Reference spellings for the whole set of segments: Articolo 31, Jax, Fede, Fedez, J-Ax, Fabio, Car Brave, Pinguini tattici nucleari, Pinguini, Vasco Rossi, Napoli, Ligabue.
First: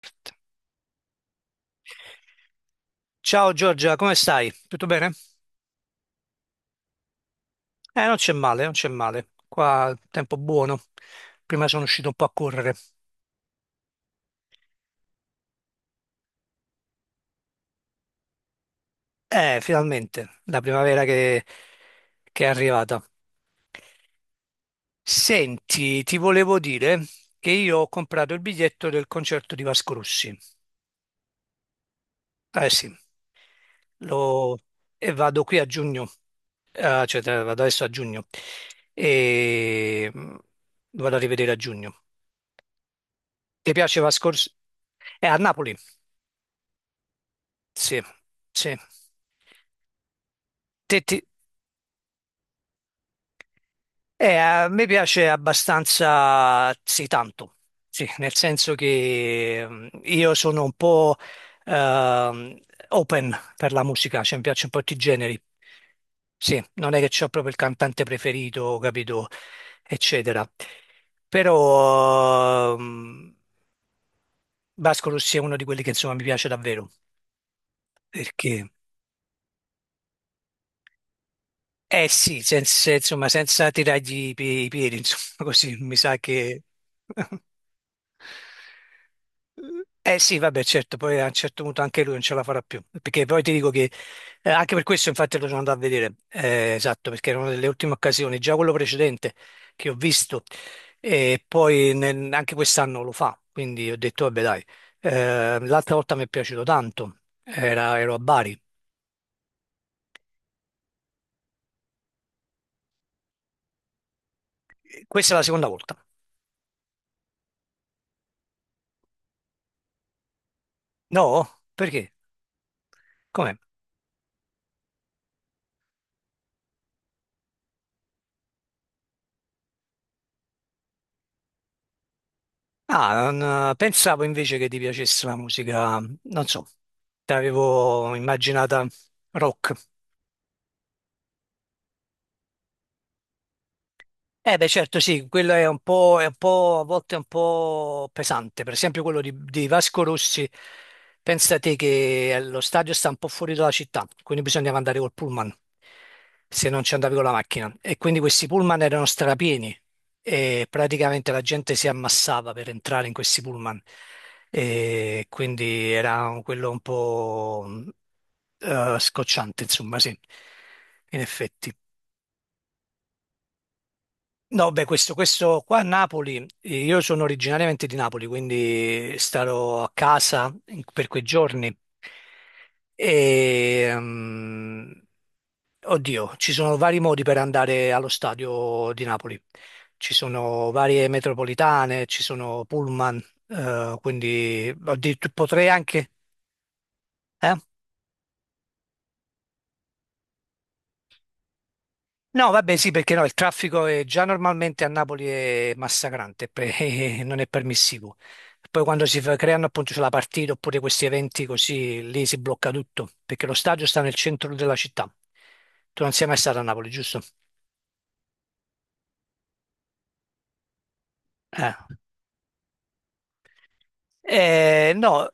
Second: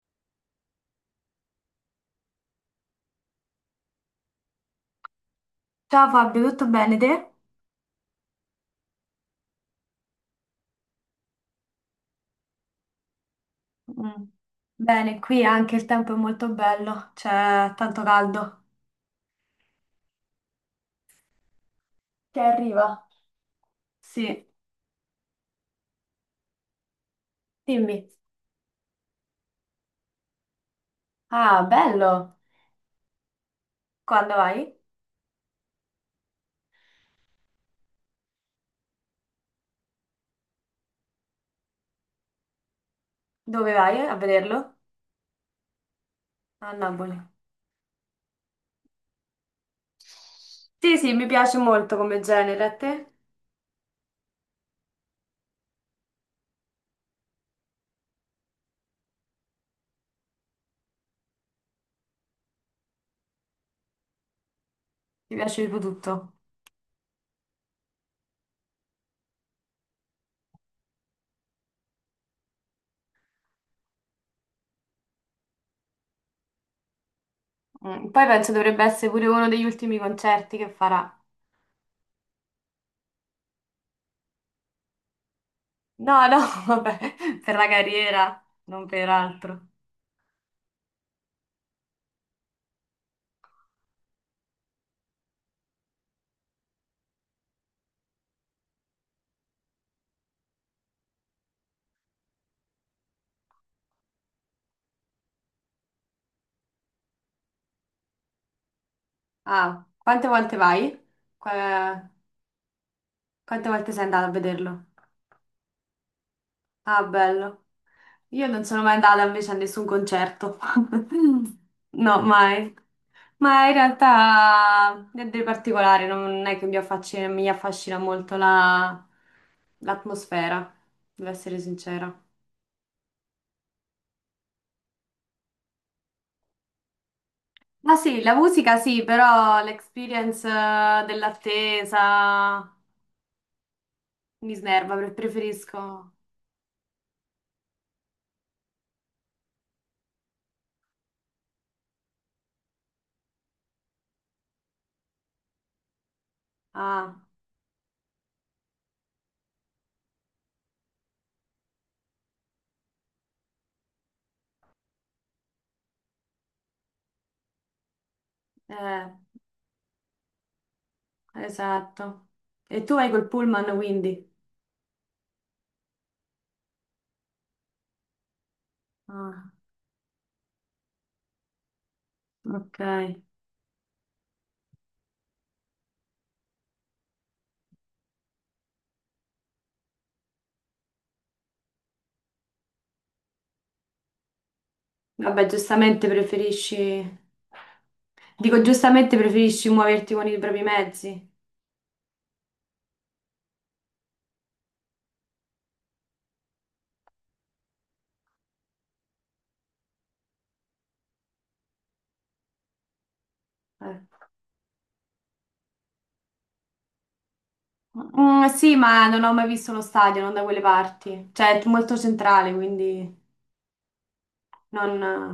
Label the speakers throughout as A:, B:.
A: Perfetto. Ciao Giorgia, come stai? Tutto bene?
B: Ciao Fabio, tutto bene te?
A: Non c'è male, non c'è male. Qua tempo buono. Prima sono uscito un po' a correre.
B: Mm. Bene, qui anche il tempo è molto bello, c'è tanto caldo.
A: Finalmente, la primavera che,
B: Che
A: che è
B: arriva?
A: arrivata.
B: Sì.
A: Senti, ti volevo dire che io ho
B: Dimmi.
A: comprato il biglietto del concerto di Vasco Rossi.
B: Ah, bello.
A: Eh sì,
B: Quando
A: lo-
B: vai?
A: e vado qui a giugno. Cioè, vado adesso a giugno e, lo vado a rivedere a giugno. Ti
B: Dove
A: piace
B: vai a
A: Vasco Rossi?
B: vederlo?
A: È a Napoli.
B: A Napoli.
A: Sì, sì.
B: Sì,
A: Te-
B: sì,
A: ti-
B: mi piace molto come genere, a te?
A: a me piace abbastanza, sì, tanto, sì, nel senso che, io sono un po' ehm, open per la musica, cioè mi piacciono un po' tutti i
B: Mi
A: generi.
B: piace tipo tutto.
A: Sì, non è che c'ho proprio il cantante preferito, capito, eccetera. Però Vasco Rossi è uno di quelli che insomma mi piace davvero,
B: Mm, poi penso
A: perché.
B: dovrebbe essere pure uno degli ultimi concerti che farà.
A: Eh sì, senza, insomma, senza tirargli i piedi, insomma, così mi sa
B: No, no,
A: che.
B: vabbè, per la carriera, non per altro.
A: Eh sì, vabbè, certo, poi a un certo punto anche lui non ce la farà più, perché poi ti dico che, anche per questo infatti lo sono andato a vedere, esatto, perché era una delle ultime occasioni, già quello precedente che ho visto, e poi anche quest'anno lo fa, quindi ho detto, vabbè dai. L'altra volta mi è piaciuto tanto. Ero a Bari,
B: Ah, quante volte vai? Qua- Quante volte sei andato a vederlo?
A: questa è la seconda volta.
B: Ah, bello. Io non sono mai andata invece a nessun concerto.
A: No? Perché?
B: No, mai.
A: Com'è?
B: Ma in realtà niente di particolare, non è che mi affascina molto l'atmosfera, devo essere sincera.
A: Ah, pensavo invece che ti piacesse la musica, non so, ti
B: Ma
A: avevo
B: sì, la musica
A: immaginata
B: sì, però
A: rock.
B: l'experience dell'attesa mi
A: Eh beh
B: snerva,
A: certo sì, quello è un
B: preferisco.
A: po', a volte è un po' pesante, per esempio quello di Vasco Rossi, pensa te che, lo stadio sta un po' fuori dalla città, quindi bisognava andare col pullman, se non ci andavi
B: Ah,
A: con la macchina, e quindi questi pullman erano strapieni e praticamente la gente si ammassava per entrare in questi pullman, e quindi era quello un po'
B: eh,
A: scocciante insomma sì, in effetti.
B: esatto. E tu vai col pullman, quindi?
A: No, beh, questo qua a Napoli, io sono originariamente di Napoli, quindi
B: Ah,
A: starò a casa per quei giorni.
B: ok.
A: E, oddio, ci sono vari modi per andare allo stadio di Napoli. Ci sono varie metropolitane, ci sono pullman, quindi oddio,
B: Vabbè,
A: potrei
B: giustamente
A: anche.
B: preferisci...
A: Eh?
B: Dico, giustamente preferisci muoverti con i propri mezzi.
A: No, vabbè, sì, perché no, il traffico è già normalmente a Napoli è massacrante, non è permissivo. Poi quando creano appunto c'è la partita oppure questi eventi così, lì si blocca tutto, perché lo stadio
B: Eh.
A: sta nel centro della città. Tu non sei mai stato a Napoli, giusto?
B: Mm, sì, ma non ho mai visto uno stadio, non da quelle parti. Cioè, è
A: Eh.
B: molto centrale, quindi
A: Eh
B: non...
A: no,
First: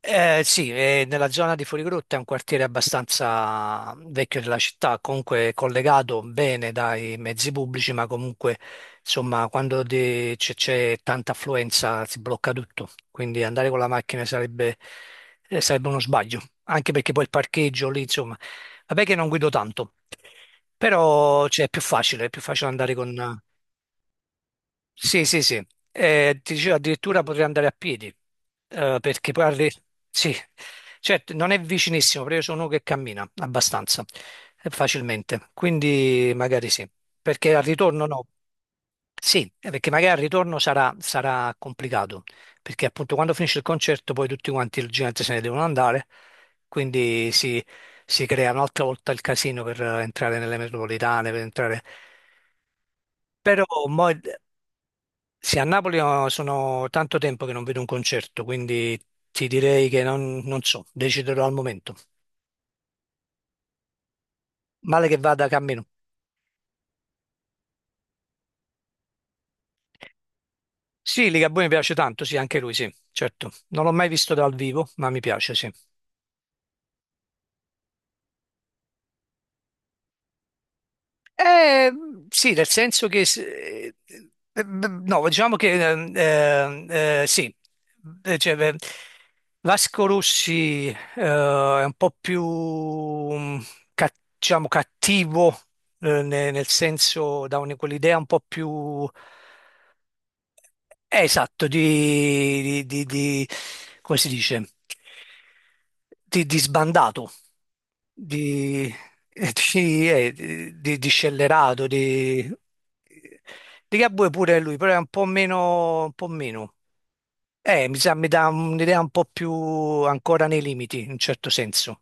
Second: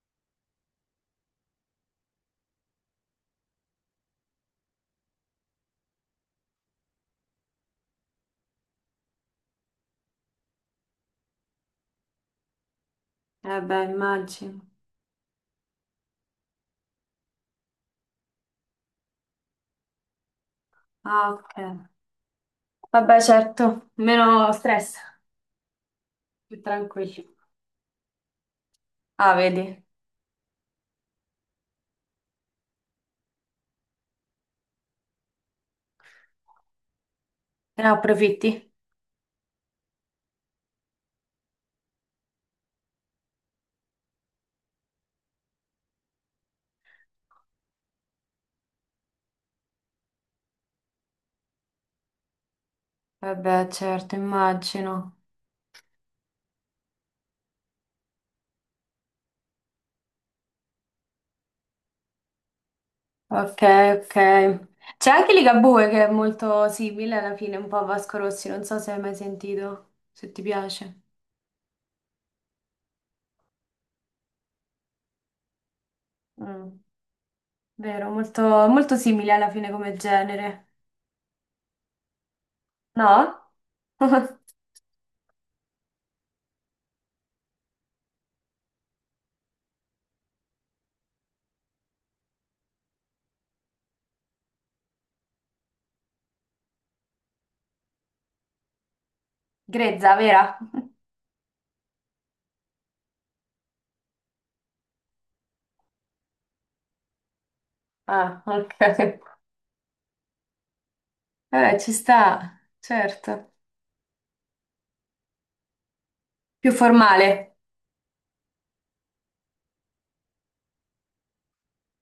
A: eh sì, nella zona di Fuorigrotta è un quartiere abbastanza vecchio della città, comunque collegato bene dai mezzi pubblici, ma comunque insomma quando c'è tanta affluenza si blocca tutto, quindi
B: Eh
A: andare con
B: beh,
A: la macchina
B: immagino.
A: sarebbe uno sbaglio, anche perché poi il parcheggio lì, insomma, vabbè che non guido tanto,
B: Ah,
A: però
B: ok.
A: cioè, è più facile andare con.
B: Vabbè, certo. Meno stress,
A: Sì, sì, sì. Ti
B: più
A: dicevo, addirittura
B: tranquillo.
A: potrei andare a piedi, perché
B: Ah,
A: poi arri.
B: vedi?
A: Sì, certo, non è vicinissimo, però io sono uno che cammina abbastanza facilmente, quindi magari sì, perché al
B: Te ne
A: ritorno no.
B: approfitti?
A: Sì, perché magari al ritorno sarà complicato, perché appunto quando finisce il concerto poi tutti quanti il gente se ne devono andare, quindi si crea un'altra volta il casino per entrare nelle metropolitane, per entrare. Però
B: Vabbè,
A: mo,
B: certo, immagino.
A: sì, a Napoli oh, sono tanto tempo che non vedo un concerto, quindi ti direi che non so, deciderò al momento.
B: Ok, ok.
A: Male
B: C'è
A: che
B: anche
A: vada, cammino.
B: Ligabue che è molto simile alla fine, un po' a Vasco Rossi, non so se hai mai sentito, se ti piace.
A: Sì, Ligabue mi piace tanto, sì, anche lui, sì, certo. Non l'ho mai visto dal vivo, ma mi piace, sì.
B: Mm, vero, molto, molto simile alla fine come genere.
A: Eh, sì, nel senso che,
B: No?
A: s- no, diciamo che, sì. Beh, Vasco Rossi, è un po' più, ca- diciamo, cattivo, nel senso, quell'idea un po' più,
B: Grezza, vera?
A: esatto, come si dice? Di sbandato,
B: Ah, ok.
A: di, di
B: Vabbè,
A: scellerato,
B: ci
A: di,
B: sta, certo.
A: di Gabue pure lui, però è un po' meno, un po'
B: Più
A: meno.
B: formale.
A: Mi sa, mi dà un'idea un po' più ancora nei limiti, in un certo senso,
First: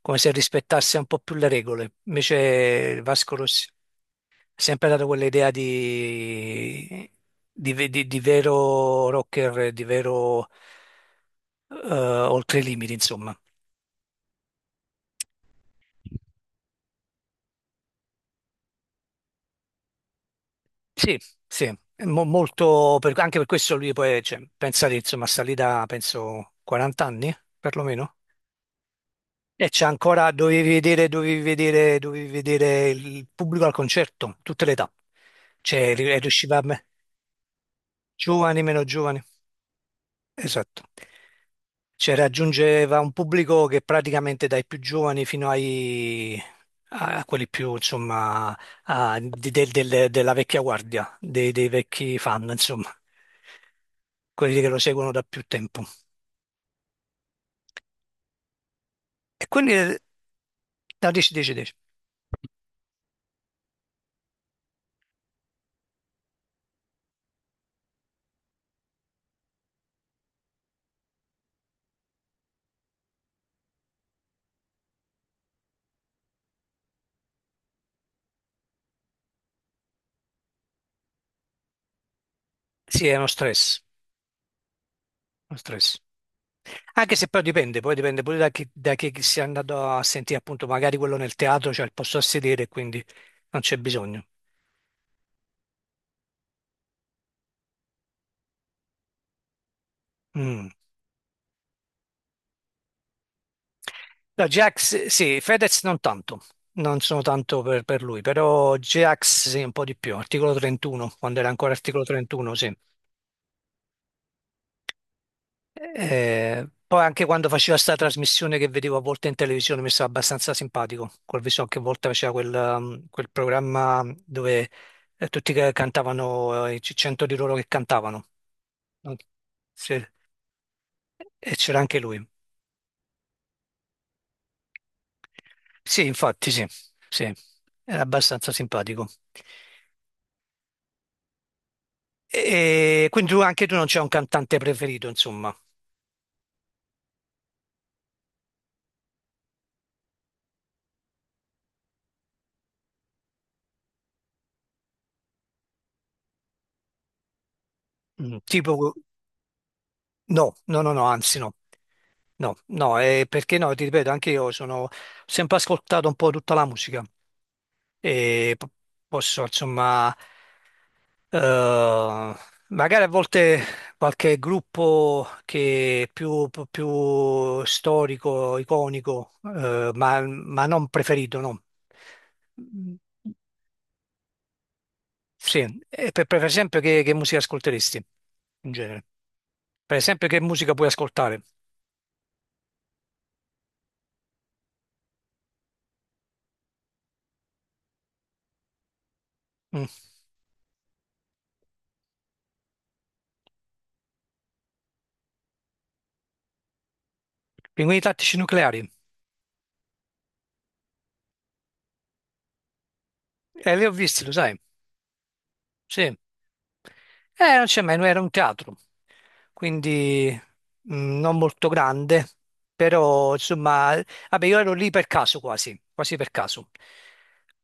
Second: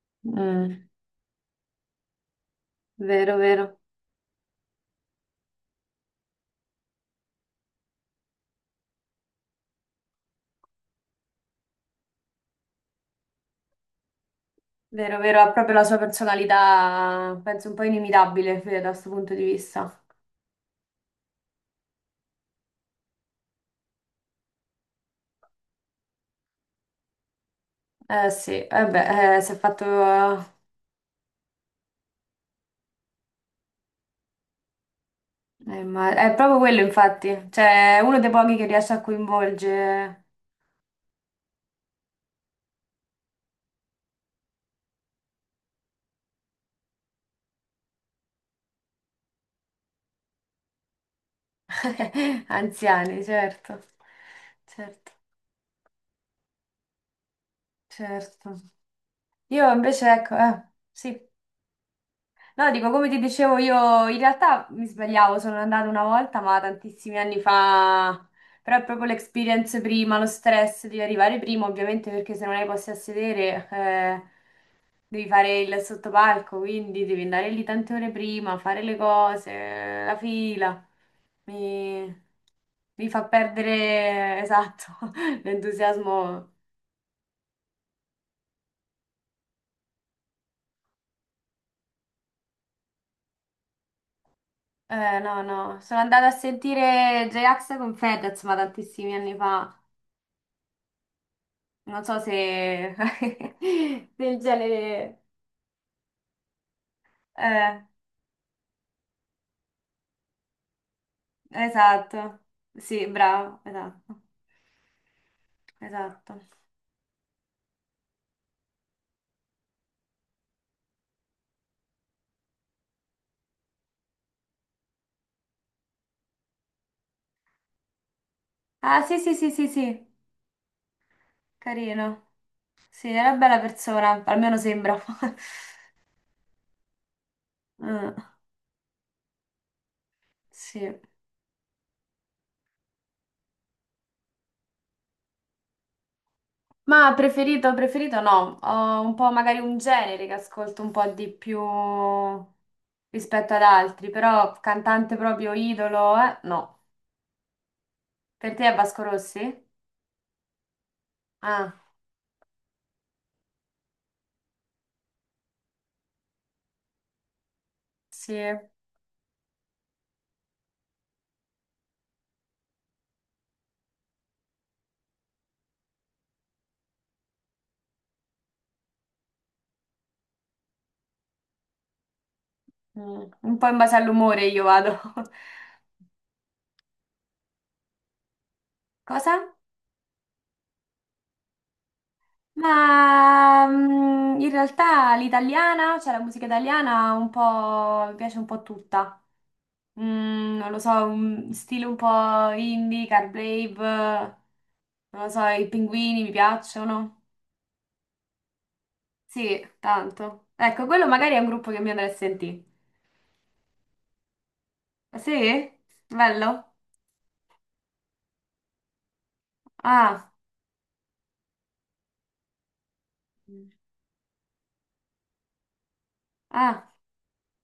A: come se
B: Mm,
A: rispettasse un po' più le regole. Invece Vasco
B: vero,
A: Rossi
B: vero.
A: sempre dato quell'idea di, di vero rocker, di vero, oltre i limiti, insomma.
B: Vero, vero, ha proprio la sua personalità, penso un po' inimitabile Fede, da questo punto di vista.
A: Sì, sì, è molto, anche per questo lui poi, cioè, pensate, insomma, sta lì da, penso, 40 anni, perlomeno.
B: Eh sì, eh beh, si è
A: E
B: fatto.
A: c'è ancora, dovevi vedere, dovevi vedere, dovevi vedere il pubblico al concerto, tutte le età. Cioè,
B: Ma è
A: riusciva
B: proprio
A: a
B: quello,
A: me,
B: infatti. Cioè, è uno dei pochi
A: giovani,
B: che
A: meno
B: riesce a
A: giovani.
B: coinvolgere
A: Esatto. Cioè, raggiungeva un pubblico che praticamente dai più giovani fino ai a quelli più, insomma, della vecchia guardia, dei vecchi fan, insomma,
B: anziani, certo.
A: quelli che lo seguono
B: Certo,
A: da più tempo.
B: certo.
A: E
B: Io
A: quindi
B: invece, ecco,
A: da
B: sì.
A: 10, 10, 10.
B: No, dico, come ti dicevo, io in realtà mi sbagliavo, sono andata una volta, ma tantissimi anni fa. Però è proprio l'experience prima, lo stress di arrivare prima, ovviamente, perché se non hai posti a sedere, devi fare il sottopalco, quindi devi andare lì tante ore prima, fare le cose, la fila. Mi,
A: Sì,
B: mi
A: è
B: fa
A: uno stress,
B: perdere, esatto,
A: uno stress.
B: l'entusiasmo.
A: Anche se poi dipende pure da chi si è andato a sentire, appunto, magari quello nel teatro c'è il posto a sedere, quindi non c'è bisogno.
B: No, no. Sono andata a sentire J-Ax con Fedez, ma tantissimi anni fa.
A: Mm.
B: Non so se del
A: No, Jax,
B: genere...
A: sì, Fedez non tanto, non sono tanto
B: Eh,
A: per lui, però Jax sì, un po' di più, articolo 31, quando era ancora articolo
B: esatto.
A: 31, sì.
B: Sì, bravo, esatto. Esatto.
A: Poi anche quando faceva sta trasmissione che vedevo a volte in televisione mi stava abbastanza simpatico, col viso anche a volte faceva quel programma dove, tutti che cantavano, i 100 di loro che cantavano,
B: Ah,
A: no?
B: sì, sì, sì, sì,
A: Sì.
B: sì.
A: E c'era anche lui.
B: Carino. Sì, era una bella persona, almeno sembra.
A: Sì, infatti, sì, sì, era
B: Mm,
A: abbastanza simpatico.
B: sì.
A: E quindi tu, anche tu non c'è un cantante preferito, insomma.
B: Ma preferito, preferito no, ho un po' magari un genere che ascolto un po' di più rispetto ad altri, però cantante proprio idolo, eh? No. Per te è
A: Tipo,
B: Vasco Rossi?
A: no, no, no, no, anzi no.
B: Ah,
A: No, no, perché no, ti ripeto, anche io sono ho sempre ascoltato un po' tutta la musica
B: sì.
A: e posso, insomma, eh, magari a volte qualche gruppo che è più storico, iconico, ma non preferito, no.
B: Mm, un po' in base all'umore io vado.
A: Sì, e per esempio che musica ascolteresti in genere?
B: Cosa?
A: Per esempio che musica puoi ascoltare?
B: Ma in realtà l'italiana, cioè la musica italiana, un po' mi piace un po' tutta.
A: Mm.
B: Mm, non lo so, un stile un po' indie, Car Brave, non lo so, i pinguini mi piacciono.
A: Pinguini tattici nucleari?
B: Sì, tanto. Ecco, quello magari è un gruppo che mi andrà a sentire.
A: Li ho visti, lo sai.
B: Ah, sì?
A: Sì.
B: Bello?
A: Non c'è mai, era un teatro,
B: Ah,
A: quindi non molto grande, però insomma, vabbè, io ero lì per caso quasi, quasi per caso.
B: ah.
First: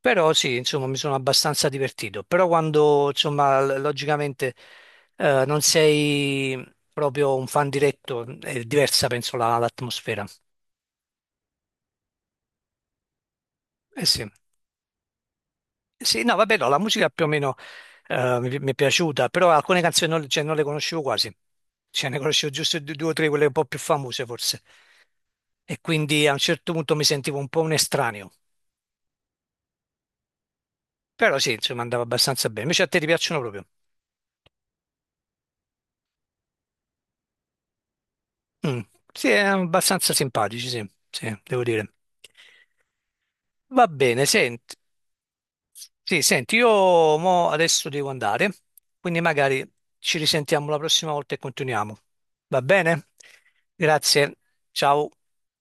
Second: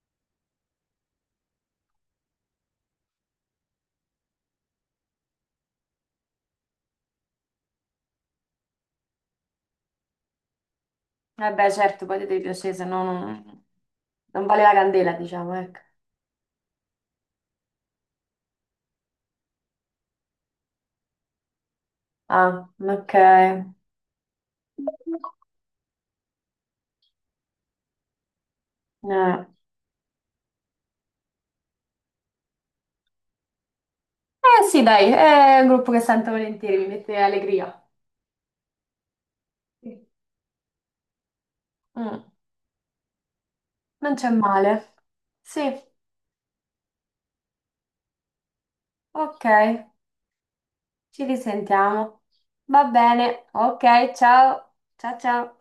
A: Però sì, insomma, mi sono abbastanza divertito. Però quando, insomma, logicamente, non sei proprio un fan diretto, è diversa, penso, l'atmosfera.
B: Vabbè, certo, poi ti devi piacere, se no non,
A: Eh sì.
B: non vale la candela, diciamo, ecco.
A: Sì, no, vabbè, no, la musica più o meno, mi è piaciuta, però alcune canzoni non, cioè, non le conoscevo quasi, cioè ne conoscevo
B: Ah,
A: giusto due o
B: ok.
A: tre, quelle un po' più famose forse, e quindi a un certo punto mi sentivo un po' un estraneo, però sì, insomma andava abbastanza bene, invece a te ti piacciono proprio?
B: Eh, sì, dai, è un gruppo che sento volentieri, mi mette allegria.
A: Mm. Sì,
B: Sì.
A: abbastanza simpatici, sì, sì, devo dire.
B: Mm,
A: Va
B: non
A: bene,
B: c'è
A: senti.
B: male. Sì.
A: Sì, senti, io mo adesso devo andare, quindi
B: Ok,
A: magari ci risentiamo la prossima
B: ci
A: volta e continuiamo.
B: risentiamo.
A: Va
B: Va
A: bene?
B: bene, ok,
A: Grazie,
B: ciao,
A: ciao.
B: ciao ciao.